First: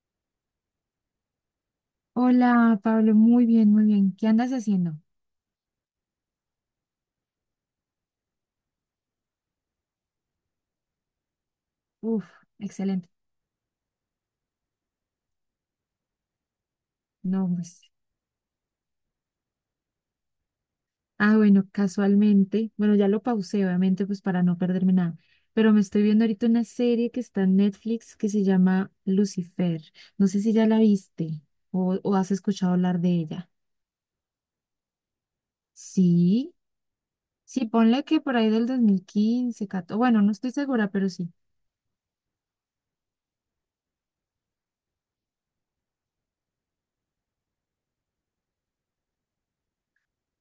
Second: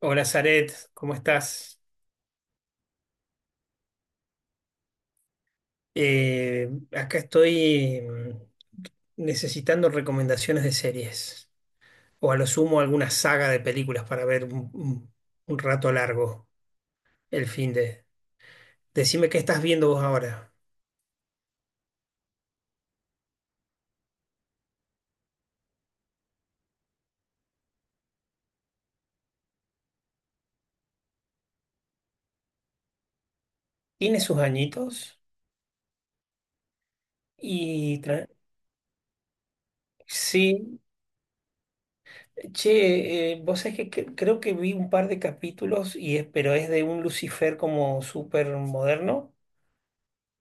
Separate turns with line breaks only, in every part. Hola, Zaret, ¿cómo estás?
Hola, Pablo, muy bien, muy bien. ¿Qué andas haciendo?
Eh, Acá estoy necesitando recomendaciones de series
Uf,
o a lo sumo
excelente.
alguna saga de películas para ver un rato largo el
No,
fin
pues.
de Decime qué estás viendo vos ahora.
Ah, bueno, casualmente, bueno, ya lo pausé, obviamente, pues para no perderme nada, pero me estoy viendo ahorita una serie que está en Netflix que se llama Lucifer. No sé si ya la viste o has escuchado hablar de ella.
Tiene sus añitos
Sí, sí,
y
ponle que por ahí del 2015, 14, bueno, no estoy
Sí,
segura, pero sí.
che, vos sabés que creo que vi un par de capítulos, pero es de un Lucifer como súper moderno.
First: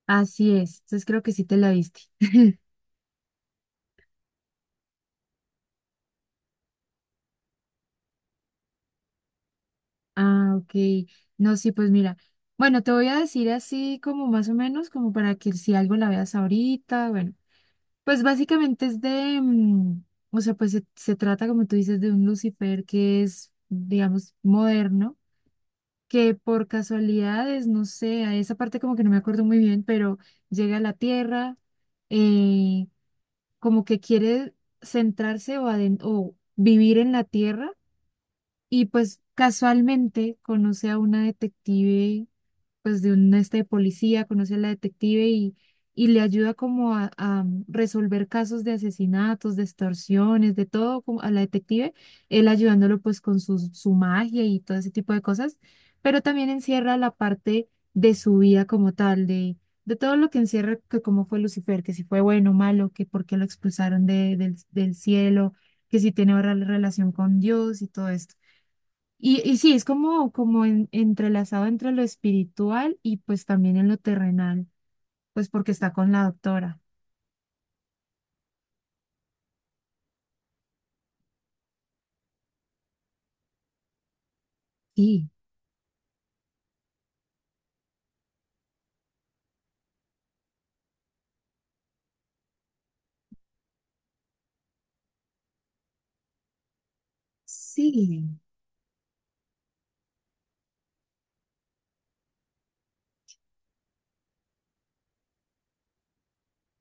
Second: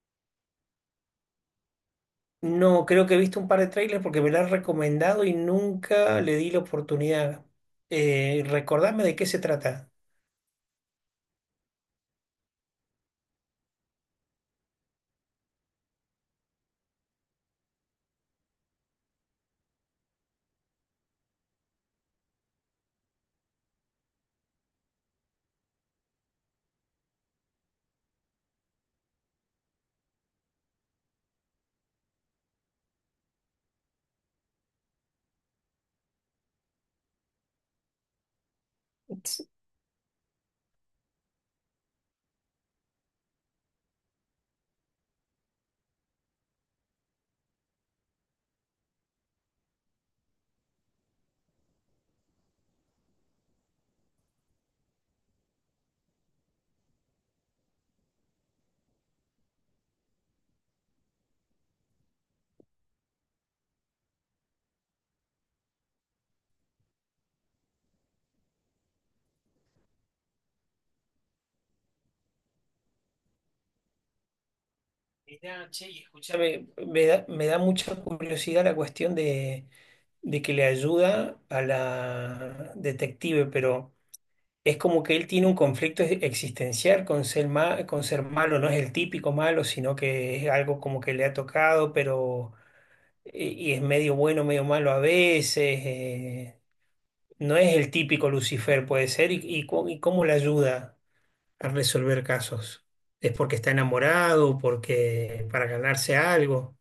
Así es, entonces creo que sí te la viste.
No, creo que he visto un par de trailers porque me la han recomendado y nunca le di la oportunidad. Recordame de qué se trata.
Ah, ok. No, sí, pues mira. Bueno, te voy a decir así como más o menos, como para que si algo la veas ahorita, bueno. Pues básicamente es de, o sea, pues se trata, como tú dices, de un Lucifer que es, digamos, moderno, que por casualidades, no sé, a esa parte como que no me acuerdo muy bien, pero llega a la Tierra, eh, como que quiere centrarse o vivir en la Tierra y pues casualmente conoce a una detective, pues de un este de policía, conoce a la detective y le ayuda como a resolver casos de asesinatos, de extorsiones, de todo como a la detective, él ayudándolo pues con su magia y todo ese tipo de cosas, pero también encierra la parte de su vida como tal, de todo lo que encierra, que cómo fue Lucifer, que si fue bueno, malo, que por qué lo expulsaron del cielo, que si tiene ahora relación con Dios y todo esto. Y sí, es como entrelazado entre lo espiritual y pues también en lo terrenal, pues
Mirá,
porque
che,
está
y
con la
escúchame,
doctora.
me da mucha curiosidad la cuestión de que le ayuda a la detective, pero es como que él
Sí.
tiene un conflicto existencial con ser malo, no es el típico malo, sino que es algo como que le ha tocado, pero y es medio bueno, medio malo a veces. No es el típico
Sí,
Lucifer, puede ser, y cómo le ayuda a resolver casos. ¿Es porque está enamorado, porque para ganarse algo?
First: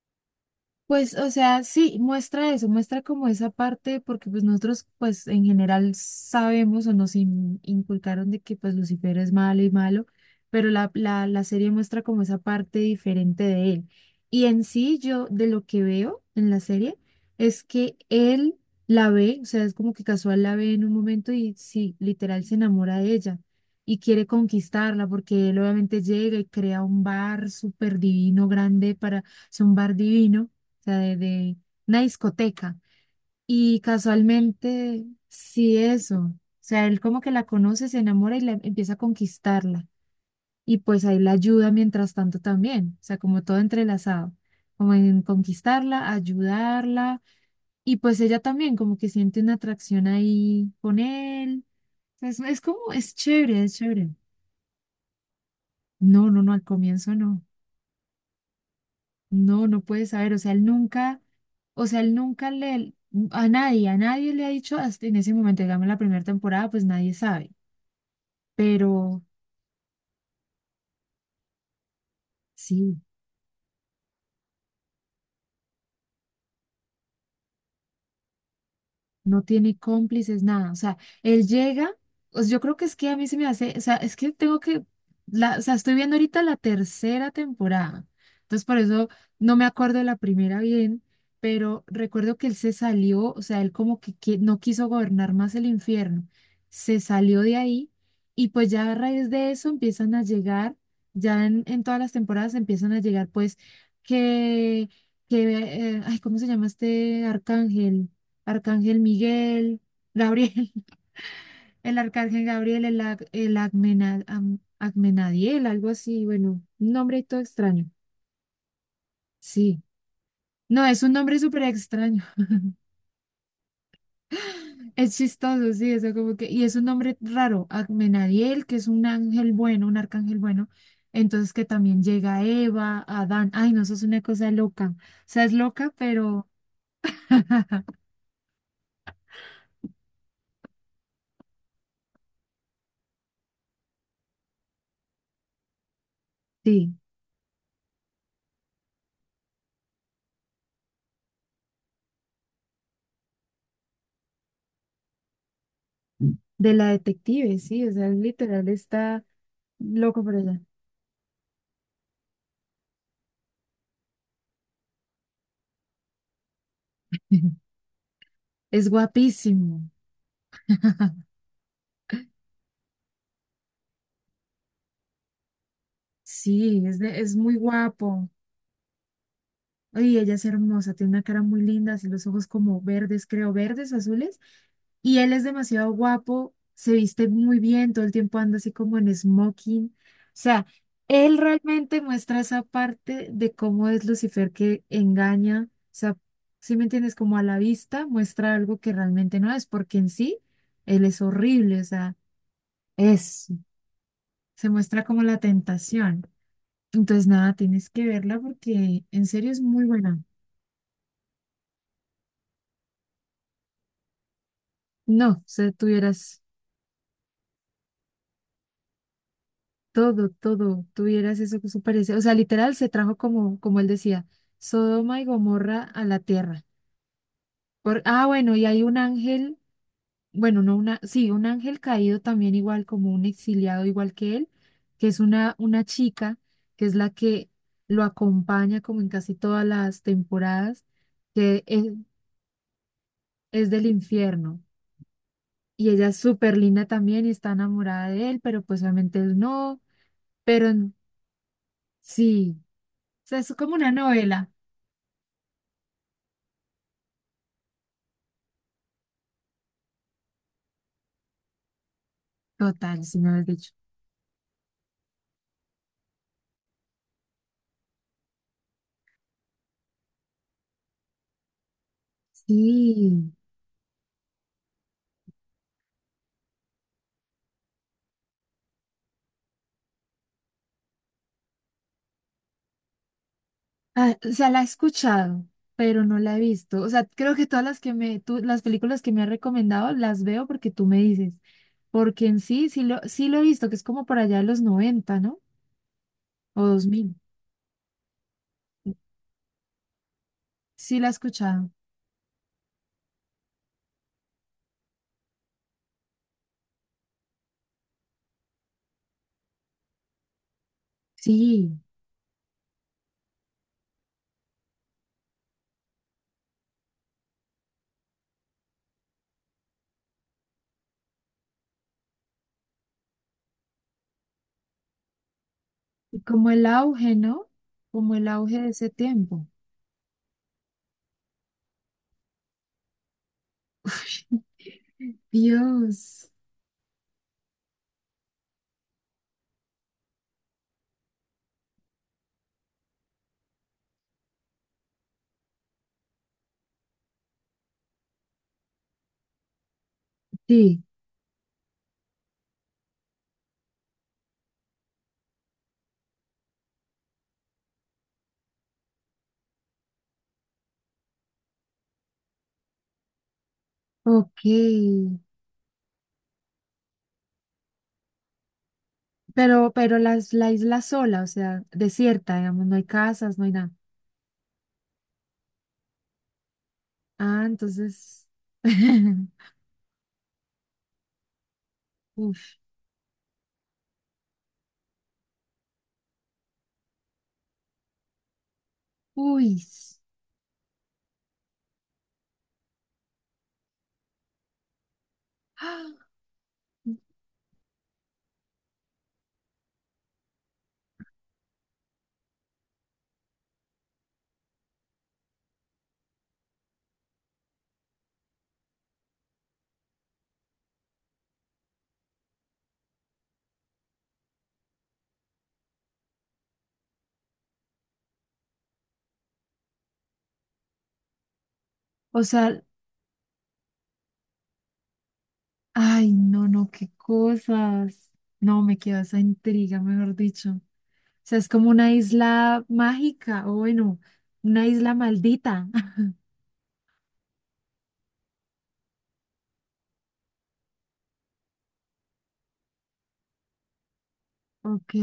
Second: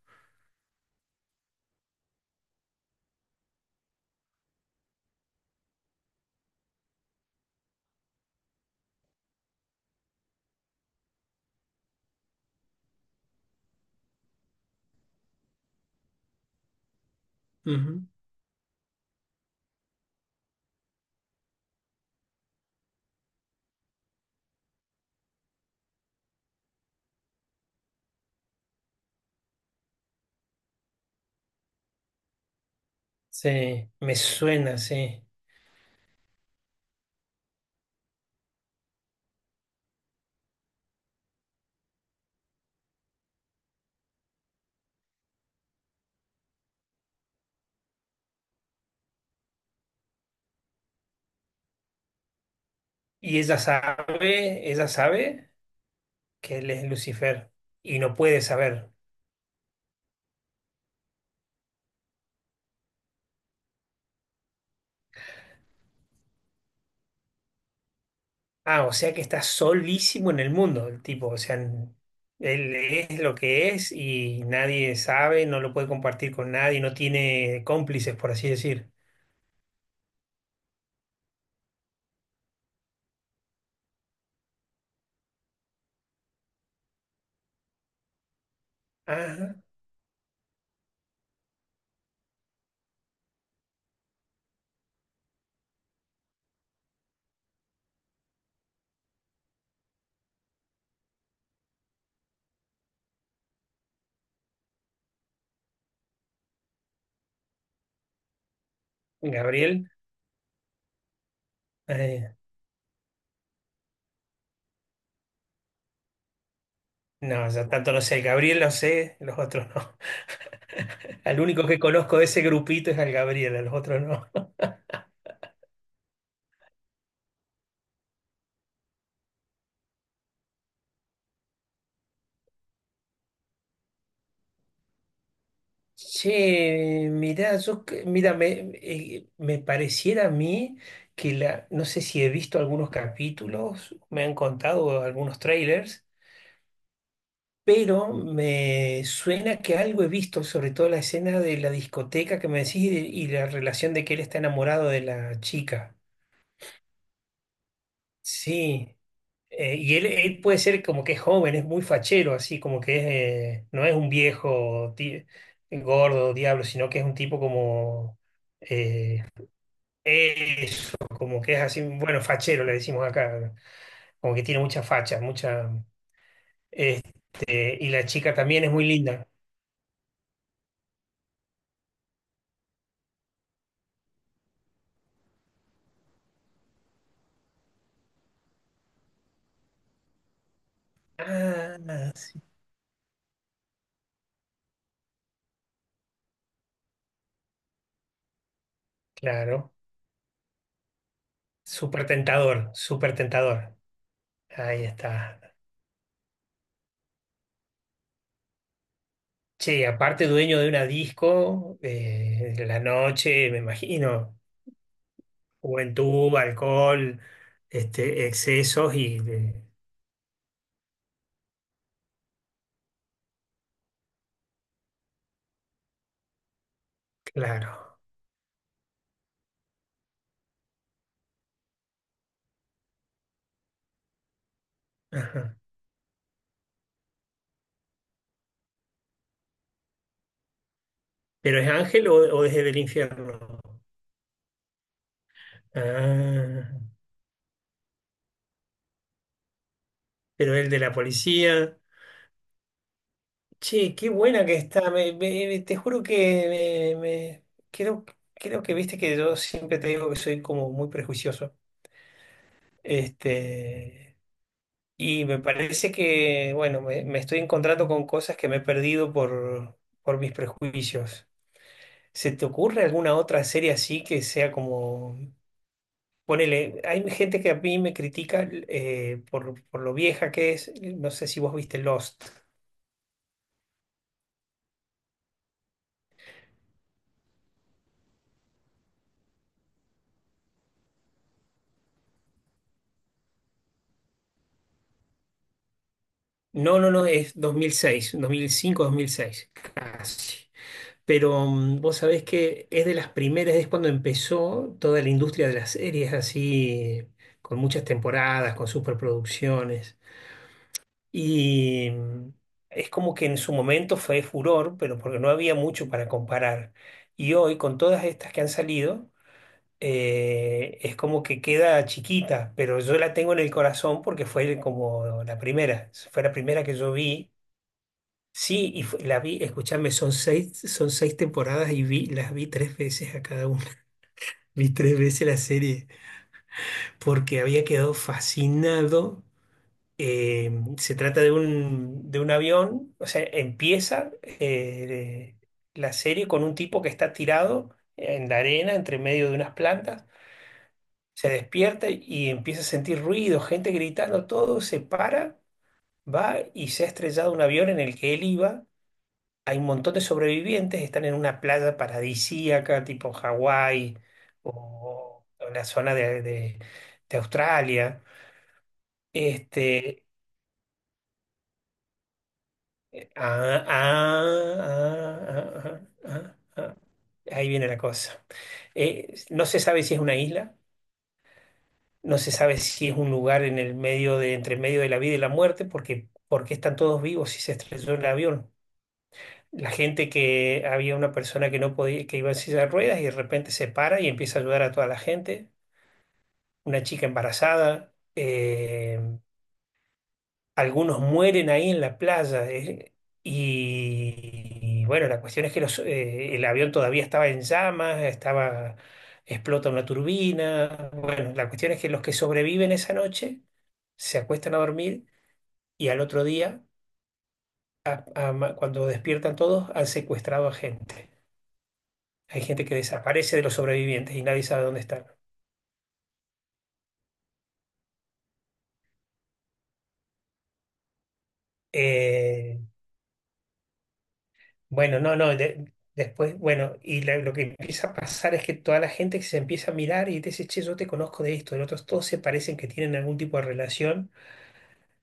pues, o sea, sí, muestra eso, muestra como esa parte, porque pues nosotros pues en general sabemos o nos inculcaron de que pues Lucifer es malo y malo, pero la serie muestra como esa parte diferente de él. Y en sí yo de lo que veo en la serie es que
Ujú.
él la ve, o sea, es como que casual la ve en un momento y sí, literal se enamora de ella y quiere conquistarla porque él obviamente llega y crea un bar súper divino, grande para, es un bar divino, o sea, de una discoteca. Y
Sí, me suena,
casualmente,
sí.
sí, eso. O sea, él como que la conoce, se enamora y empieza a conquistarla. Y pues ahí la ayuda mientras tanto también. O sea, como todo entrelazado. Como en conquistarla, ayudarla. Y pues ella también como que siente una atracción ahí con él. O sea, es como, es
Y
chévere, es chévere.
ella sabe
No, no, no,
que
al
él es
comienzo no.
Lucifer y no puede saber.
No, no puede saber, o sea, él nunca, o sea, él nunca le, a nadie le ha dicho, hasta en ese momento, digamos, la primera temporada, pues nadie sabe,
Ah, o sea
pero
que está solísimo en el mundo el tipo, o sea, él
sí.
es lo que es y nadie sabe, no lo puede compartir con nadie, no tiene cómplices, por así decir.
No tiene cómplices, nada. O sea, él llega, pues yo creo que es que a mí se me hace, o sea, es que tengo que, la, o sea, estoy viendo ahorita la tercera temporada. Entonces, por eso no
Ah,
me acuerdo de la primera bien, pero recuerdo que él se salió, o sea, él como que, no quiso gobernar más el infierno. Se salió de ahí y pues ya a raíz de eso empiezan a llegar, ya en todas las temporadas empiezan a llegar pues que, que, ay, ¿cómo se llama este arcángel? Arcángel Miguel,
Gabriel.
Gabriel, el
Eh,
Arcángel Gabriel, el Agmenadiel, algo así, bueno, un nombre y todo
no, yo
extraño.
tanto no sé. El Gabriel lo sé, los otros no.
Sí. No, es un nombre
Al
súper
único que conozco
extraño.
de ese grupito es al Gabriel, a los otros no.
Es chistoso, sí, eso como que, y es un nombre raro, Agmenadiel, que es un ángel bueno, un arcángel bueno. Entonces que también llega Eva, Adán. Ay, no, eso es una cosa loca. O sea, es loca, pero
Che, mirá, yo, mira, me pareciera a mí que la, no sé si he visto algunos capítulos, me han contado algunos trailers,
sí,
pero me suena que algo he visto, sobre todo la escena de la discoteca que me decís y la relación de que él está enamorado de la chica.
de la detective, sí, o sea, literal
Sí.
está
Y él,
loco por
él puede
allá.
ser como que es joven, es muy fachero, así como que no es un viejo gordo, diablo, sino que es un tipo como
Es
eh,
guapísimo.
eso, como que es así, bueno, fachero le decimos acá, como que tiene mucha facha, mucha,
Sí, es muy
este, y la
guapo.
chica también es muy linda.
Oye, ella es hermosa, tiene una cara muy linda, así los ojos como verdes, creo, verdes, azules. Y él es demasiado guapo, se viste muy bien, todo el tiempo anda así como en smoking. O sea, él realmente
Ah,
muestra
sí,
esa parte de cómo es Lucifer que engaña. O sea, si me entiendes, como a la vista muestra algo que realmente no es,
claro,
porque en sí él es horrible, o
súper
sea,
tentador, súper
es,
tentador.
se
Ahí
muestra como la
está.
tentación. Entonces, nada, tienes que verla porque en serio es muy
Che,
buena.
aparte dueño de una disco, de la noche, me imagino.
No, o sea,
Juventud,
tuvieras
alcohol, este, excesos y
todo, todo, tuvieras eso que se parece. O sea, literal se trajo como él decía, Sodoma y Gomorra a la tierra.
claro.
Por, ah, bueno, y hay un ángel, bueno, no una, sí, un ángel caído también igual, como un exiliado igual que él, que es una,
Ajá.
una chica, que es la que lo acompaña como en casi todas las temporadas,
¿Pero
que
es
es,
ángel o, desde el infierno?
es del infierno. Y ella es súper
Ah,
linda también y está enamorada de él, pero pues obviamente él no.
pero
Pero
el de la policía.
sí, o sea, es como una
Che, qué buena
novela.
que está. Te juro que creo, creo que viste que yo siempre te digo que soy como muy prejuicioso.
Total, si me lo has dicho.
Este, y me parece que, bueno, me estoy encontrando con cosas que me he perdido por mis prejuicios. ¿Se te ocurre alguna
Sí.
otra serie así que sea como, ponele, hay gente que a mí me critica por lo vieja que es, no sé si vos viste Lost.
Ah, o sea, la he escuchado, pero no la he visto. O sea, creo que todas las que me, tú, las películas que me has recomendado las veo porque tú me dices. Porque en sí, sí lo he visto, que es como por allá de los noventa, ¿no? O
No,
dos
no, no,
mil.
es dos mil seis 2005 2006 casi.
Sí la he
Pero
escuchado.
vos sabés que es de las primeras, es cuando empezó toda la industria de las series así, con muchas temporadas, con superproducciones.
Sí.
Y es como que en su momento fue furor, pero porque no había mucho para comparar. Y hoy, con todas estas que han salido, es como que queda chiquita, pero yo la tengo en el corazón porque fue como la primera.
Y
Fue la
como
primera
el
que yo
auge,
vi.
¿no? Como el auge de
Sí, y
ese
la vi,
tiempo.
escúchame, son seis temporadas y las vi tres veces a cada una. Vi tres veces la serie
Dios,
porque había quedado fascinado. Eh, Se trata de un avión, o sea, empieza la serie con un tipo que está tirado en la arena, entre medio de unas plantas,
sí,
se despierta y empieza a sentir ruido, gente gritando, todo, se para, va y se ha estrellado un avión en el que él iba. Hay un montón de sobrevivientes, están en una playa paradisíaca, tipo Hawái
ok.
o, la zona de Australia.
Pero
Este,
la isla sola, o sea, desierta, digamos, no hay casas, no hay
ah,
nada.
ah, ah, ah, ah, ah.
Ah,
Ahí viene la cosa.
entonces.
No se sabe si es una isla, no se
Uf,
sabe si es un lugar en el medio de, entre medio de la vida y la muerte, porque, están todos vivos si se estrelló el avión.
uy.
La gente que había una persona que no podía, que iba en silla de ruedas y de repente se para y empieza a ayudar a toda la gente.
Ah,
Una chica embarazada. Algunos mueren ahí en la playa. Y bueno, la cuestión es que el avión todavía estaba en llamas, estaba, explota una turbina. Bueno, la cuestión es que los que sobreviven esa noche se acuestan a dormir y al otro día, cuando despiertan todos, han secuestrado a gente.
o
Hay
sea,
gente que desaparece de los sobrevivientes y nadie sabe dónde están.
ay, no, no, qué cosas. No, me quedó esa intriga, mejor dicho. O sea, es como una
Eh,
isla mágica, o bueno, una isla
Bueno, no, no,
maldita.
después, bueno, y lo que empieza a pasar es que toda la gente que se empieza a mirar y te dice, che, yo te conozco de esto, de otros, todos se parecen que tienen algún tipo de relación
Ok.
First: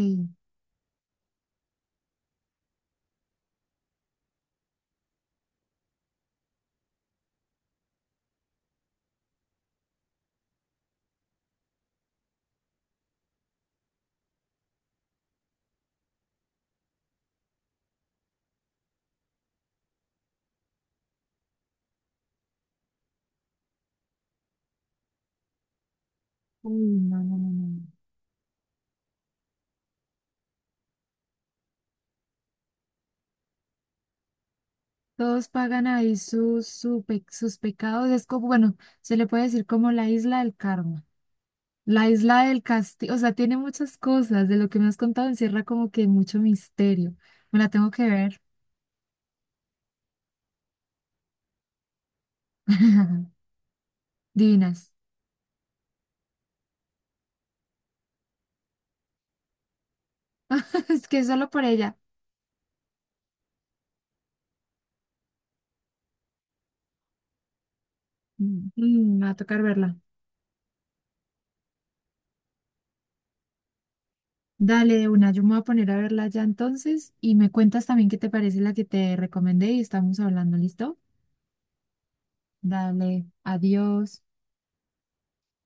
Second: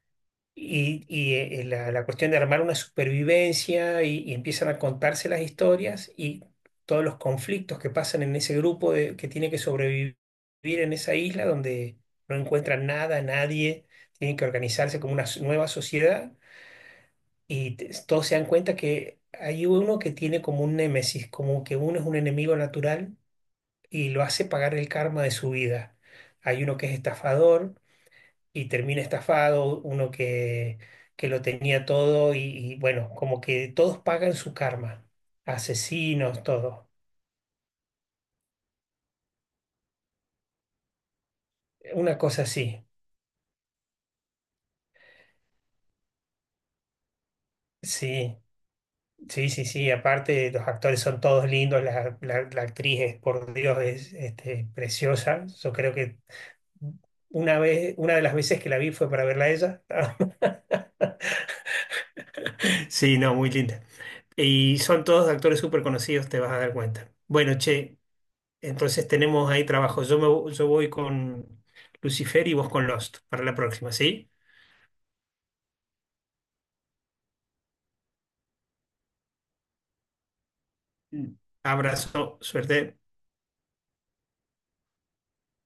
y, la cuestión de armar una supervivencia y empiezan a contarse las historias y todos los conflictos que pasan en ese grupo que tiene que sobrevivir en esa isla donde no encuentran nada, nadie, tienen que organizarse como una nueva sociedad y todos se dan cuenta que hay uno que tiene como un némesis, como que uno es un enemigo natural y lo hace pagar el karma de su vida. Hay uno que es
Uy, no, no, no, no.
estafador
No.
y termina estafado, uno que lo tenía todo y bueno, como que todos pagan su karma,
Todos pagan ahí
asesinos,
sus,
todo.
su pe- sus pecados. Es como, bueno, se le puede decir como la isla del karma, la
Una cosa
isla del
así,
castigo. O sea, tiene muchas cosas. De lo que me has contado encierra como que mucho misterio. Me la tengo que
sí.
ver.
Sí, sí, sí, aparte los actores son todos lindos, la actriz es, por Dios, es este,
Divinas.
preciosa, yo creo que. Una vez, una de las veces que la vi fue para verla a ella.
Es que solo por ella.
Sí, no, muy linda. Y son todos actores súper conocidos, te vas a dar cuenta. Bueno, che, entonces
Me va a
tenemos
tocar
ahí
verla.
trabajo. Yo voy con Lucifer y vos con Lost para la próxima, ¿sí?
Dale, de una, yo me voy a poner a verla ya entonces y me cuentas también qué te parece la que te recomendé y estamos hablando, ¿listo?
Mm. Abrazo, suerte.
Dale, adiós.